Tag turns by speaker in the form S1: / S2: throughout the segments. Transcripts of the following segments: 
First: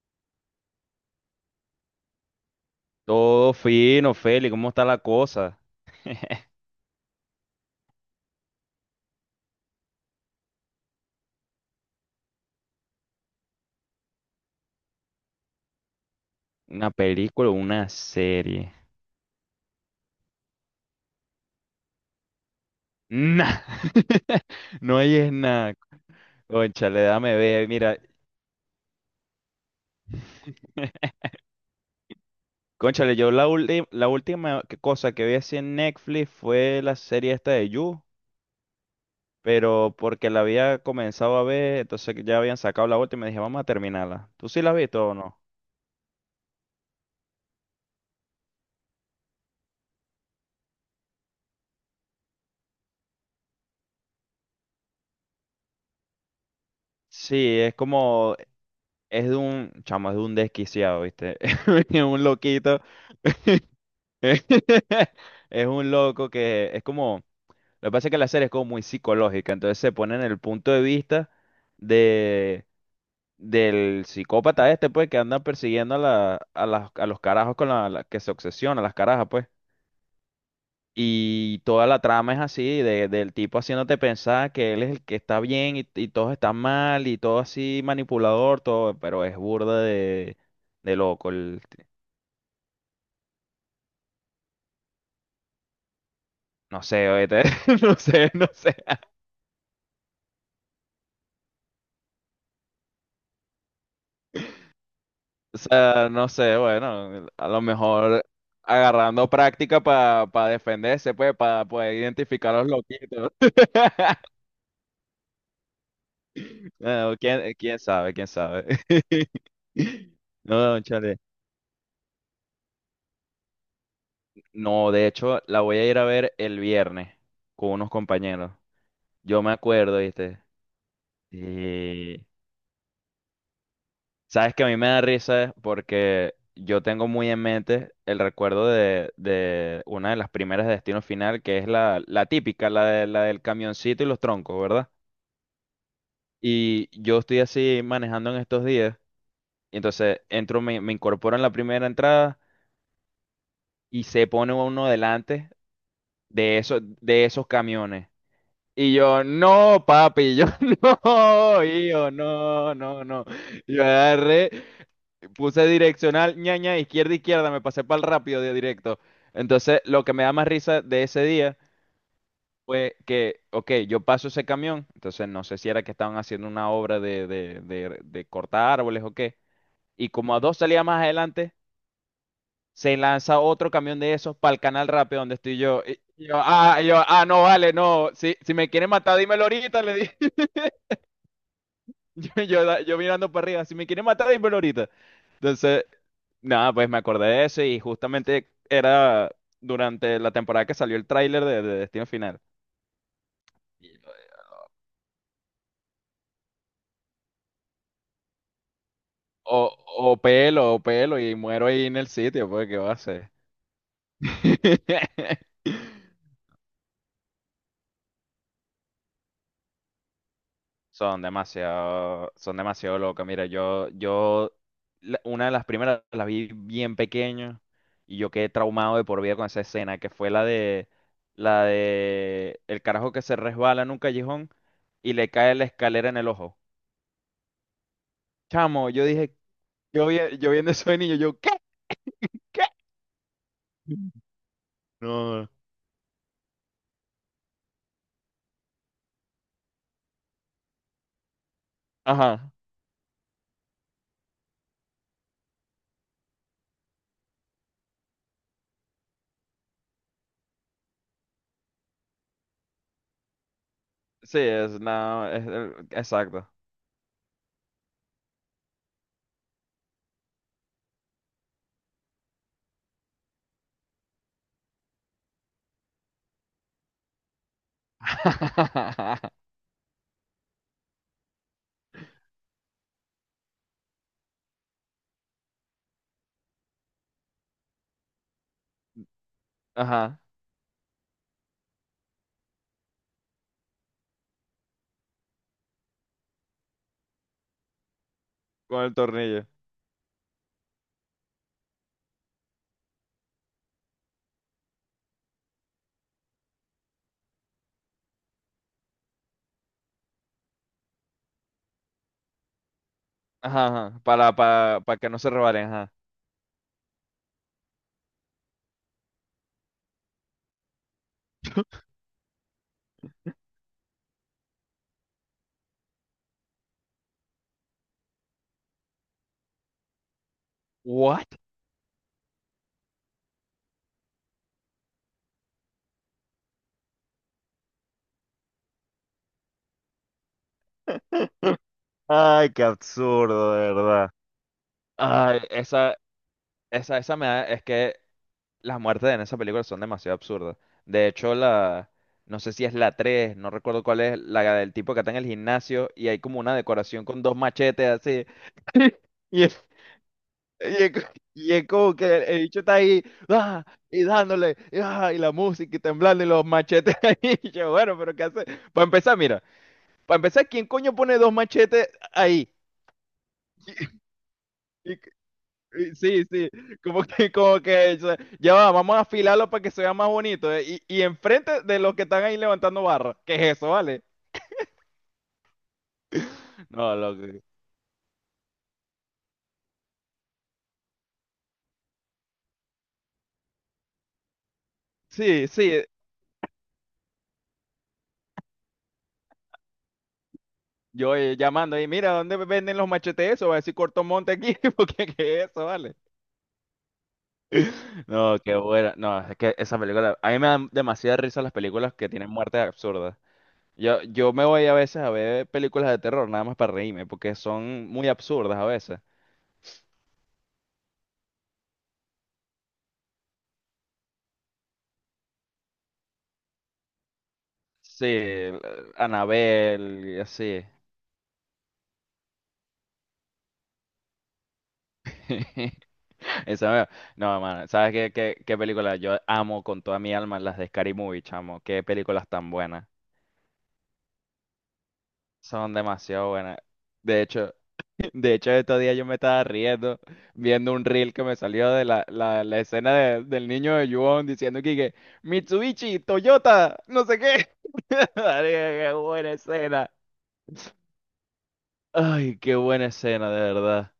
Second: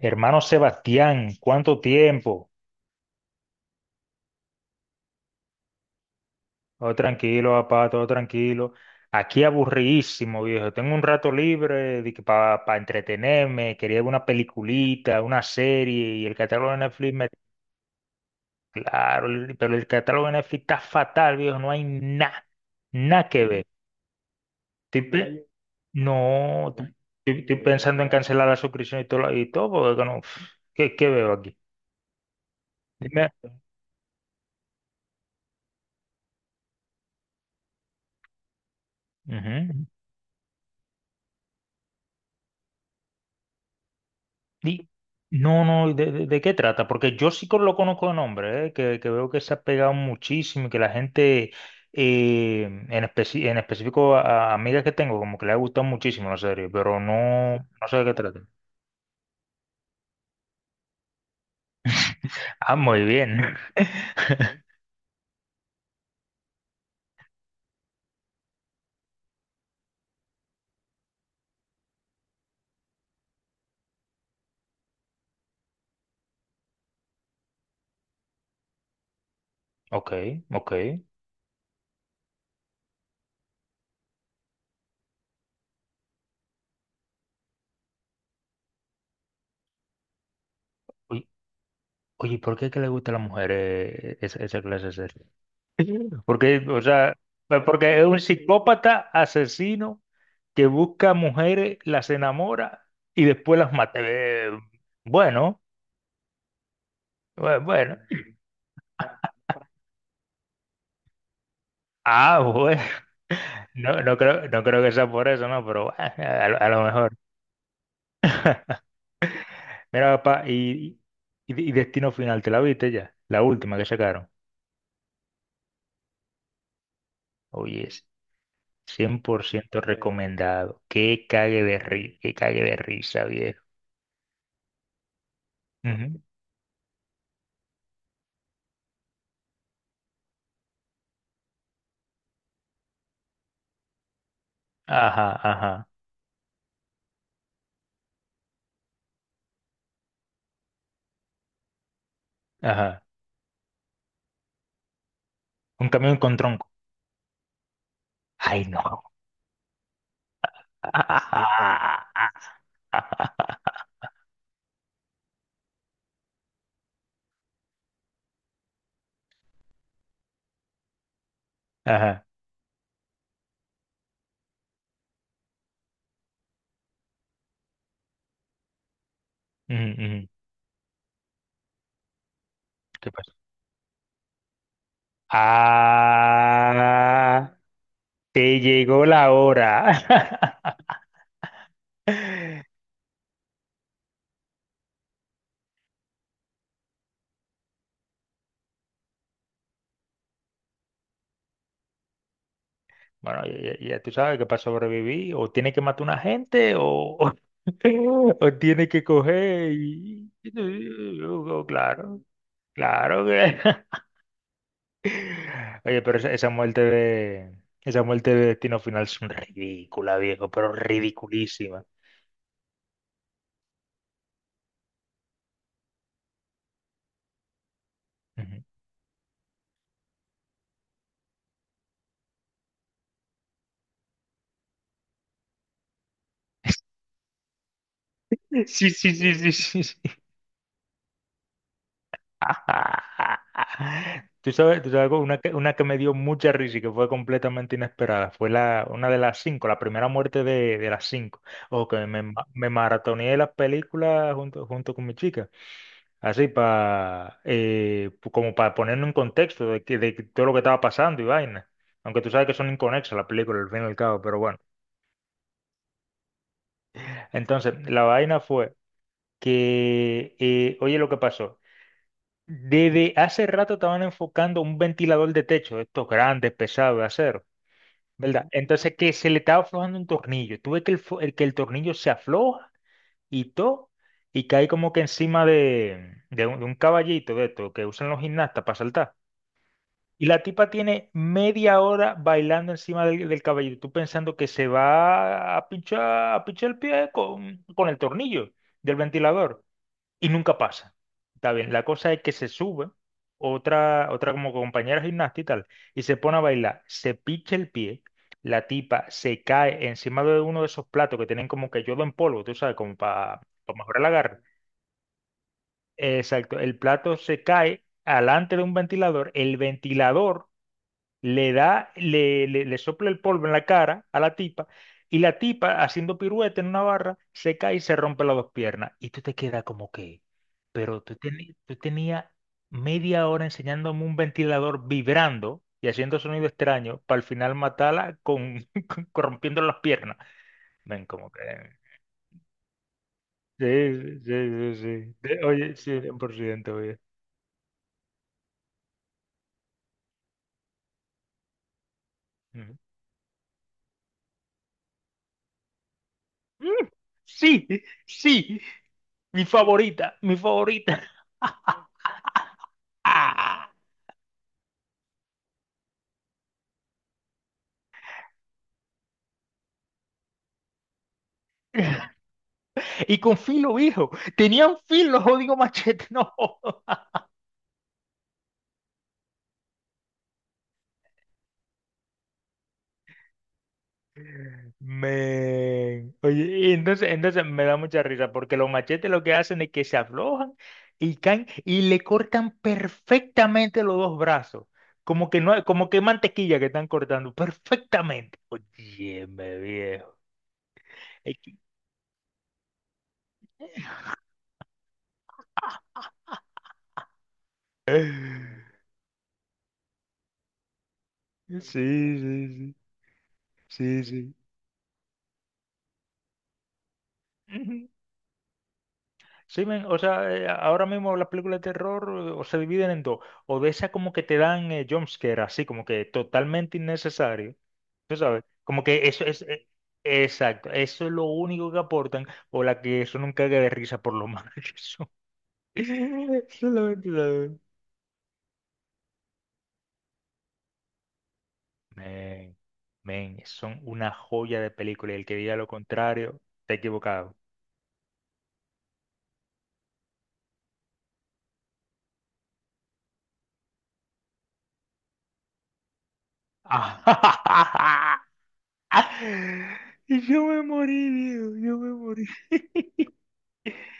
S1: Hermano Sebastián, ¿cuánto tiempo?
S2: Todo fino, Feli, ¿cómo está la cosa?
S1: Todo tranquilo, papá, todo tranquilo. Aquí aburridísimo, viejo. Tengo un rato libre para entretenerme. Quería ver una peliculita, una serie y el catálogo de
S2: ¿Una
S1: Netflix me.
S2: película o una serie?
S1: Claro, pero el catálogo de Netflix está fatal, viejo. No hay nada, nada que
S2: Nah,
S1: ver.
S2: no
S1: Estoy
S2: hay es
S1: pe.
S2: nada.
S1: No, estoy,
S2: Cónchale, dame
S1: estoy
S2: ver, mira.
S1: pensando en cancelar la suscripción y todo, y todo porque no, pff, ¿qué veo aquí?
S2: Cónchale,
S1: Dime.
S2: yo la, ulti- la última que- cosa que vi así en Netflix fue la serie esta de You,
S1: Ujú.
S2: pero porque la había comenzado a ver, entonces ya habían sacado la última y me dije, vamos a terminarla. ¿Tú sí la has
S1: Di.
S2: visto o no?
S1: No, no, ¿de qué trata? Porque yo sí lo conozco de nombre, ¿eh? Que veo que se ha pegado muchísimo y que la gente, en específico a amigas que tengo, como que le ha gustado muchísimo la serie, pero no,
S2: Sí, es
S1: no sé de qué
S2: como,
S1: trata.
S2: es de un, chamo, es de un desquiciado, ¿viste? Es un
S1: Ah,
S2: loquito.
S1: muy bien.
S2: Es un loco que es como, lo que pasa es que la serie es como muy psicológica, entonces se pone en el punto de vista de del psicópata este, pues, que anda persiguiendo a los carajos con que se obsesiona, las carajas, pues.
S1: Ok, ok.
S2: Y toda la trama es así, de, del tipo haciéndote pensar que él es el que está bien y todos están mal y todo así manipulador, todo, pero es burda de
S1: Oye,
S2: loco, el-
S1: oye, ¿por qué es que le gusta a las mujeres esa, clase de serie? Porque, o
S2: no sé,
S1: sea,
S2: oíste,
S1: pues,
S2: no
S1: porque es un
S2: sé, no sé.
S1: psicópata asesino que busca mujeres, las enamora y después las mata.
S2: O
S1: Bueno,
S2: sea, no sé, bueno, a
S1: bue-
S2: lo
S1: bueno.
S2: mejor agarrando práctica para defenderse, pues, para poder
S1: Ah,
S2: identificar a los
S1: bueno,
S2: loquitos.
S1: no, no creo, no creo que sea por eso, no, pero lo a lo mejor.
S2: Bueno, ¿quién sabe? ¿Quién sabe?
S1: Mira, papá,
S2: No,
S1: y,
S2: chale.
S1: y, y Destino Final, ¿te la viste ya? La última que sacaron.
S2: No, de hecho, la voy a ir a ver el viernes con
S1: Oye,
S2: unos
S1: es
S2: compañeros.
S1: cien
S2: Yo
S1: por
S2: me
S1: ciento
S2: acuerdo, ¿viste?
S1: recomendado.
S2: Sí.
S1: Que cague de risa, viejo.
S2: Sabes que a mí me da risa
S1: Ujú.
S2: porque yo tengo muy en mente el recuerdo de una de las primeras de Destino Final, que es la, la típica, la, de, la del camioncito y los troncos, ¿verdad?
S1: Ajá, ajá,
S2: Y yo estoy así manejando en estos días, y entonces entro, me incorporo en la primera entrada
S1: ajá.
S2: y se pone uno delante
S1: Un camión con tronco.
S2: de esos camiones.
S1: Ay,
S2: Y
S1: no.
S2: yo, no, papi, y yo, no, hijo, no, no, no. Yo agarré. Puse direccional, ñaña, izquierda, izquierda, me pasé para el rápido de directo. Entonces, lo que me da más risa de ese día
S1: Ajá.
S2: fue que, ok, yo paso ese camión, entonces no sé si era que estaban haciendo una obra de cortar árboles o qué,
S1: Ujú,
S2: y
S1: ujú.
S2: como a dos salidas más adelante, se
S1: ¿Qué pasa?
S2: lanza otro camión de esos para el canal rápido donde estoy yo. Y yo, ah, y yo, ah, no,
S1: Ah,
S2: vale, no, si
S1: te
S2: me quieren
S1: llegó
S2: matar,
S1: la
S2: dímelo ahorita, le
S1: hora.
S2: dije. Yo mirando para arriba, si me quieren matar, dímelo ahorita. Entonces, nada, pues me acordé de eso y justamente era durante la temporada que salió el tráiler de Destino Final.
S1: Bueno, ya tú sabes que para sobrevivir o tiene que matar una gente o, o, tiene que coger y.
S2: O pelo, y muero ahí en el
S1: Claro,
S2: sitio, pues, ¿qué va a
S1: claro
S2: hacer?
S1: que. Oye, pero esa, muerte de. Esa muerte de Destino Final es un ridícula, viejo, pero ridiculísima.
S2: Son demasiado locas. Mira, la- una de las primeras las vi bien pequeño y yo quedé
S1: Ujú.
S2: traumado de por vida con esa escena, que fue la de el carajo que se resbala en un callejón y le cae la escalera en el ojo.
S1: Sí,
S2: Chamo, yo
S1: sí, sí,
S2: dije,
S1: sí, sí, sí.
S2: yo, vi- yo viendo eso de niño, yo, ¿qué? ¿Qué?
S1: ¿Tú sabes, tú sabes algo? una
S2: No.
S1: que, una que me dio mucha risa y que fue completamente inesperada. Fue una de las cinco, la primera muerte de las cinco. O que me, ma-
S2: Ajá.
S1: me maratoneé las películas junto con mi chica. Así para como para ponerme en contexto de, que todo lo que estaba pasando y vaina. Aunque tú sabes que son inconexas las películas, al fin y al cabo,
S2: Sí,
S1: pero bueno.
S2: es, no, es, exacto.
S1: Entonces, la vaina fue que, oye lo que pasó. Desde hace rato estaban enfocando un ventilador de techo, estos grandes, pesados de acero, ¿verdad? Entonces que se le estaba aflojando un tornillo. Tuve que el que el tornillo se afloja y todo, y cae como que encima de un caballito de esto que usan los gimnastas para saltar.
S2: Ajá.
S1: Y la tipa tiene media hora bailando encima del caballito, tú pensando que se va a pinchar el pie con el tornillo
S2: Con el
S1: del
S2: tornillo.
S1: ventilador y nunca pasa. Está bien, la cosa es que se sube otra como compañera gimnasta y tal, y se pone a bailar, se picha el pie, la tipa se cae encima de uno de esos platos que tienen como que yodo en polvo, tú sabes, como para
S2: Ajá,
S1: mejorar
S2: ajá.
S1: el agarre.
S2: Para que no se resbalen.
S1: Exacto, el plato se cae alante de un ventilador, el ventilador le da, le sopla el polvo en la cara a la tipa, y la tipa, haciendo pirueta en una barra, se cae y se rompe las dos piernas. Y tú te quedas como que, pero
S2: What?
S1: tú tenías media hora enseñándome un ventilador vibrando y haciendo sonido extraño para al final matarla rompiendo las piernas. Ven, como que.
S2: Ay, qué absurdo, de
S1: Sí,
S2: verdad.
S1: sí, sí, sí.
S2: Ay,
S1: Oye,
S2: esa,
S1: sí, 100%,
S2: esa,
S1: oye.
S2: esa me da, es que las muertes en esa película son demasiado absurdas. De hecho, la, no sé si es
S1: Ujú.
S2: la 3, no recuerdo cuál es, la del tipo que está en el gimnasio y hay como una
S1: Mm,
S2: decoración con dos
S1: sí,
S2: machetes así.
S1: sí,
S2: Y
S1: mi
S2: es,
S1: favorita, mi favorita.
S2: co- y es como que el bicho está ahí, ¡ah!
S1: ¡Ah!
S2: Y dándole, y, ¡ah! Y la música y temblando y los machetes ahí. Y yo, bueno, pero ¿qué hace? Para empezar, mira, para empezar, ¿quién coño pone dos machetes ahí?
S1: Y con filo, hijo. Tenían filo, jodido machete,
S2: Sí,
S1: no.
S2: sí, como que, o sea, ya va, vamos a afilarlo para que se vea más bonito, y enfrente de los que están ahí levantando barra, ¿qué es eso, vale?
S1: Men. Oye, y
S2: No,
S1: entonces,
S2: loco.
S1: entonces me da mucha risa, porque los machetes lo que hacen es que se aflojan y caen y le cortan perfectamente los dos brazos. Como que
S2: Sí,
S1: no,
S2: sí,
S1: como que mantequilla que están cortando, perfectamente. Oye, me viejo.
S2: yo
S1: Es que.
S2: llamando ahí, mira, ¿dónde venden los machetes eso? Va a decir Corto Monte aquí, porque ¿qué es eso, vale? No, qué buena, no, es que esa película, a mí me dan demasiada risa las películas que
S1: Sí,
S2: tienen muertes
S1: sí,
S2: absurdas. Yo,
S1: sí,
S2: yo
S1: sí,
S2: me voy a veces a ver películas de terror, nada más para reírme, porque son
S1: sí.
S2: muy absurdas a veces.
S1: Sí, men, o sea, ahora mismo las películas de terror o se dividen en dos, o de esas como que te dan jumpscare, así como que totalmente innecesario,
S2: Sí,
S1: tú sabes, como que eso es,
S2: Anabel y así.
S1: exacto, eso es lo único que aportan, o la que eso nunca cague de risa por lo mal que son.
S2: Esa me-
S1: Solamente
S2: No,
S1: saben.
S2: mano, ¿sabes qué películas? Yo amo con toda mi alma las de Scary Movie, chamo. Qué películas tan
S1: Men,
S2: buenas.
S1: men, son una joya de película y el que diga lo
S2: Son demasiado
S1: contrario,
S2: buenas.
S1: está
S2: De
S1: equivocado.
S2: hecho, de hecho, estos días yo me estaba riendo viendo un reel que me salió de la, la escena de- del niño de Yuon diciendo que Mitsubishi, Toyota, no sé qué. Marica, qué buena escena.
S1: Y yo me morí, Diego, yo me morí.
S2: Ay, qué buena escena, de verdad.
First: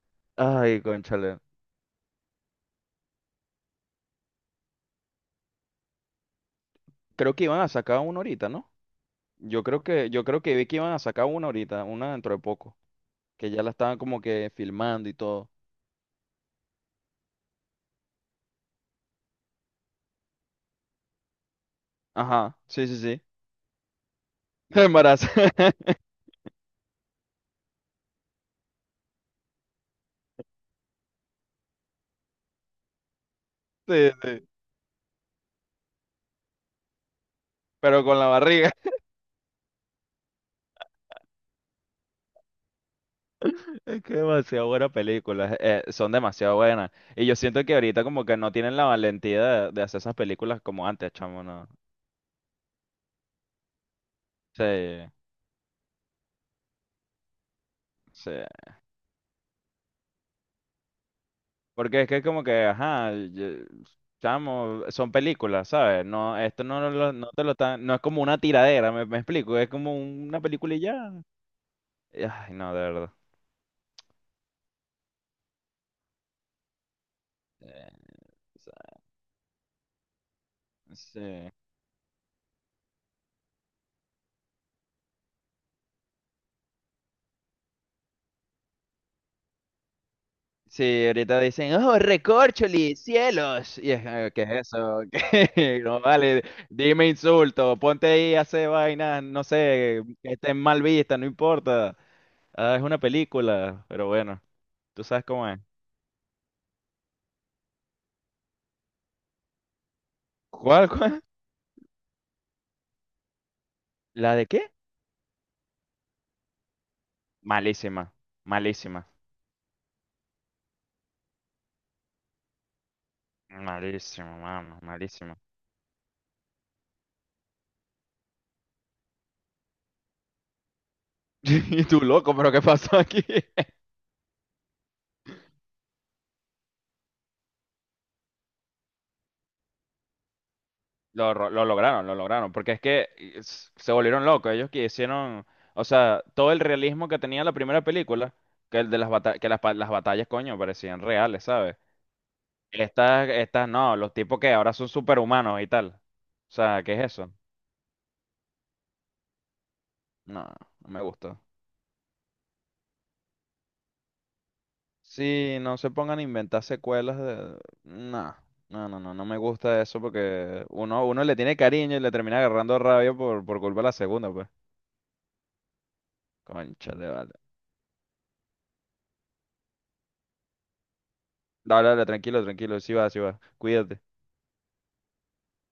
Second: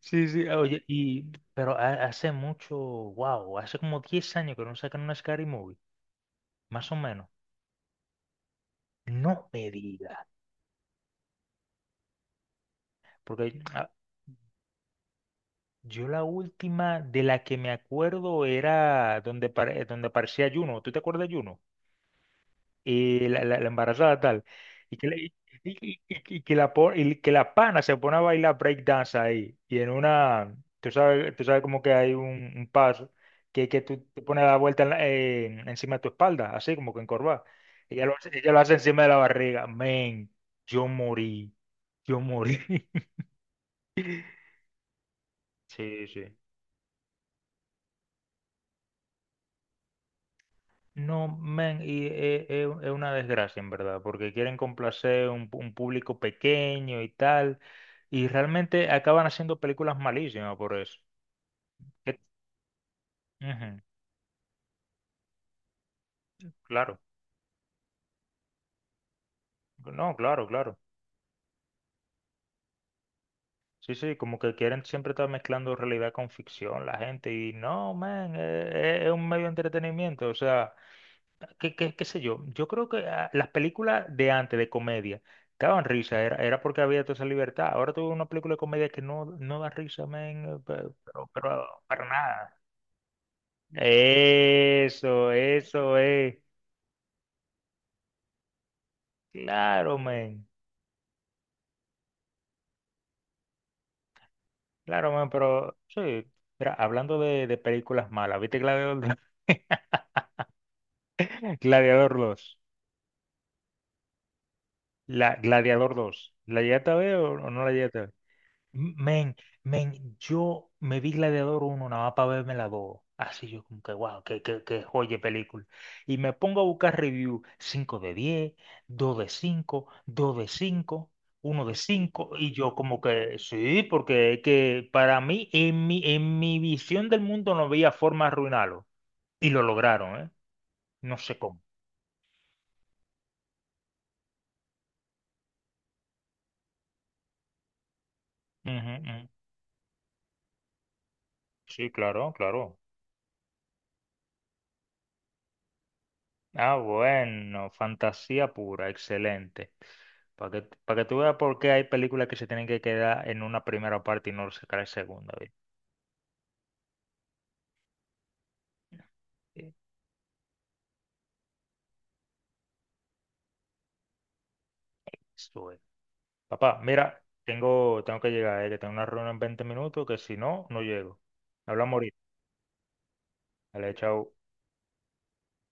S1: Sí, sí,
S2: Ay,
S1: oye,
S2: cónchale.
S1: pero hace mucho, wow, hace como 10 años que no sacan una Scary Movie, más o menos.
S2: Creo que iban a sacar una ahorita, ¿no?
S1: No me diga,
S2: Yo creo que vi que iban a sacar una ahorita, una dentro de poco, que
S1: porque
S2: ya la estaban como que filmando y todo.
S1: yo la última de la que me acuerdo era donde aparecía Juno, ¿tú te acuerdas de Juno?
S2: Ajá, sí, sí, sí.
S1: Y la embarazada tal, y que, la-
S2: Embarazo.
S1: y, y que la pana se pone a bailar breakdance ahí, y en una, tú sabes como que hay un paso, que tú
S2: Sí,
S1: te pones
S2: sí.
S1: la vuelta encima de tu espalda, así como que encorvada,
S2: Pero con la
S1: ella lo
S2: barriga.
S1: hace encima de la barriga, men, yo morí, yo morí,
S2: Es que demasiado buenas películas,
S1: sí,
S2: son
S1: sí.
S2: demasiado buenas. Y yo siento que ahorita como que no tienen la valentía de hacer esas películas como antes,
S1: No,
S2: chamo, ¿no?
S1: men, y es una desgracia en verdad, porque quieren
S2: Sí,
S1: complacer un público pequeño y tal, y
S2: sí.
S1: realmente acaban haciendo películas malísimas por eso.
S2: Porque es
S1: Que.
S2: que es como que, ajá, yo-
S1: Ujú,
S2: chamo, son películas, ¿sabes? No, esto no,
S1: claro,
S2: lo- no te lo están, no es como una tiradera, me explico, es como
S1: no,
S2: una
S1: claro,
S2: película
S1: claro.
S2: y ya. Ay, no, de verdad.
S1: Sí, sí, como que quieren siempre estar mezclando realidad con ficción la gente, y
S2: Eh,
S1: no, men,
S2: o sea,
S1: es un medio de entretenimiento, o sea.
S2: sí.
S1: Qué sé yo, yo creo que las películas de antes de comedia que daban risa, era porque había toda esa libertad. Ahora tuve una película de comedia que no, da risa, men, eh, pe-
S2: Sí,
S1: pero,
S2: ahorita
S1: pero
S2: dicen, oh,
S1: para nada.
S2: recorcholi, cielos. Y es, ¿qué es eso?
S1: Eso,
S2: ¿Qué?
S1: eso
S2: No
S1: es.
S2: vale, dime insulto, ponte ahí a hacer vainas, no
S1: Claro,
S2: sé, que
S1: men.
S2: estén mal vistas, no importa. Ah, es una película, pero bueno, tú
S1: Claro,
S2: sabes
S1: men,
S2: cómo es.
S1: pero sí. Mira, hablando de películas malas, ¿viste Gladiador dos?
S2: ¿Cuál?
S1: Gladiador dos.
S2: ¿La de qué?
S1: Gladiador dos, ¿la llegaste a ver o no la llegaste a
S2: Malísima,
S1: ver?
S2: malísima,
S1: Men, men, yo me vi Gladiador uno, nada más para verme la dos. Así yo como que, wow,
S2: malísima, mano,
S1: que joya de
S2: malísima.
S1: película. Y me pongo a buscar review 5/10, 2/5, 2/5, uno de
S2: Y tú,
S1: cinco,
S2: loco,
S1: Y
S2: pero ¿qué
S1: yo
S2: pasó
S1: como
S2: aquí?
S1: que, sí, porque es que para mí, en mi, visión del mundo no veía forma de arruinarlo. Y lo lograron, ¿eh? No
S2: Lo,
S1: sé
S2: ro-
S1: cómo.
S2: lo lograron, porque es que s- se volvieron locos. Ellos que hicieron, o sea, todo el realismo que tenía la primera película, que el
S1: Ujú,
S2: de las
S1: ujú.
S2: batallas, que las, pa- las batallas, coño, parecían reales, ¿sabes?
S1: Sí, claro, claro.
S2: Estas, estas no, los tipos que ahora son superhumanos y tal. O
S1: Ah,
S2: sea, ¿qué es eso?
S1: bueno, fantasía pura, excelente.
S2: No,
S1: Para que,
S2: no
S1: pa'
S2: me
S1: que tú veas
S2: gustó.
S1: por qué hay películas que se tienen que quedar en una primera parte y no sacar la segunda, ¿ve?
S2: Sí, no se pongan a inventar secuelas de... No, no, no, no, no me
S1: Eh,
S2: gusta eso porque uno, uno le tiene cariño y le termina agarrando rabia por culpa de la segunda, pues.
S1: Eso es. Papá,
S2: Concha
S1: mira,
S2: vale.
S1: tengo que llegar, que tengo una reunión en 20 minutos, que si no, no llego.
S2: Dale,
S1: Hablamos
S2: dale,
S1: ahorita.
S2: tranquilo, tranquilo, sí va, sí va.
S1: Dale,
S2: Cuídate.
S1: chao.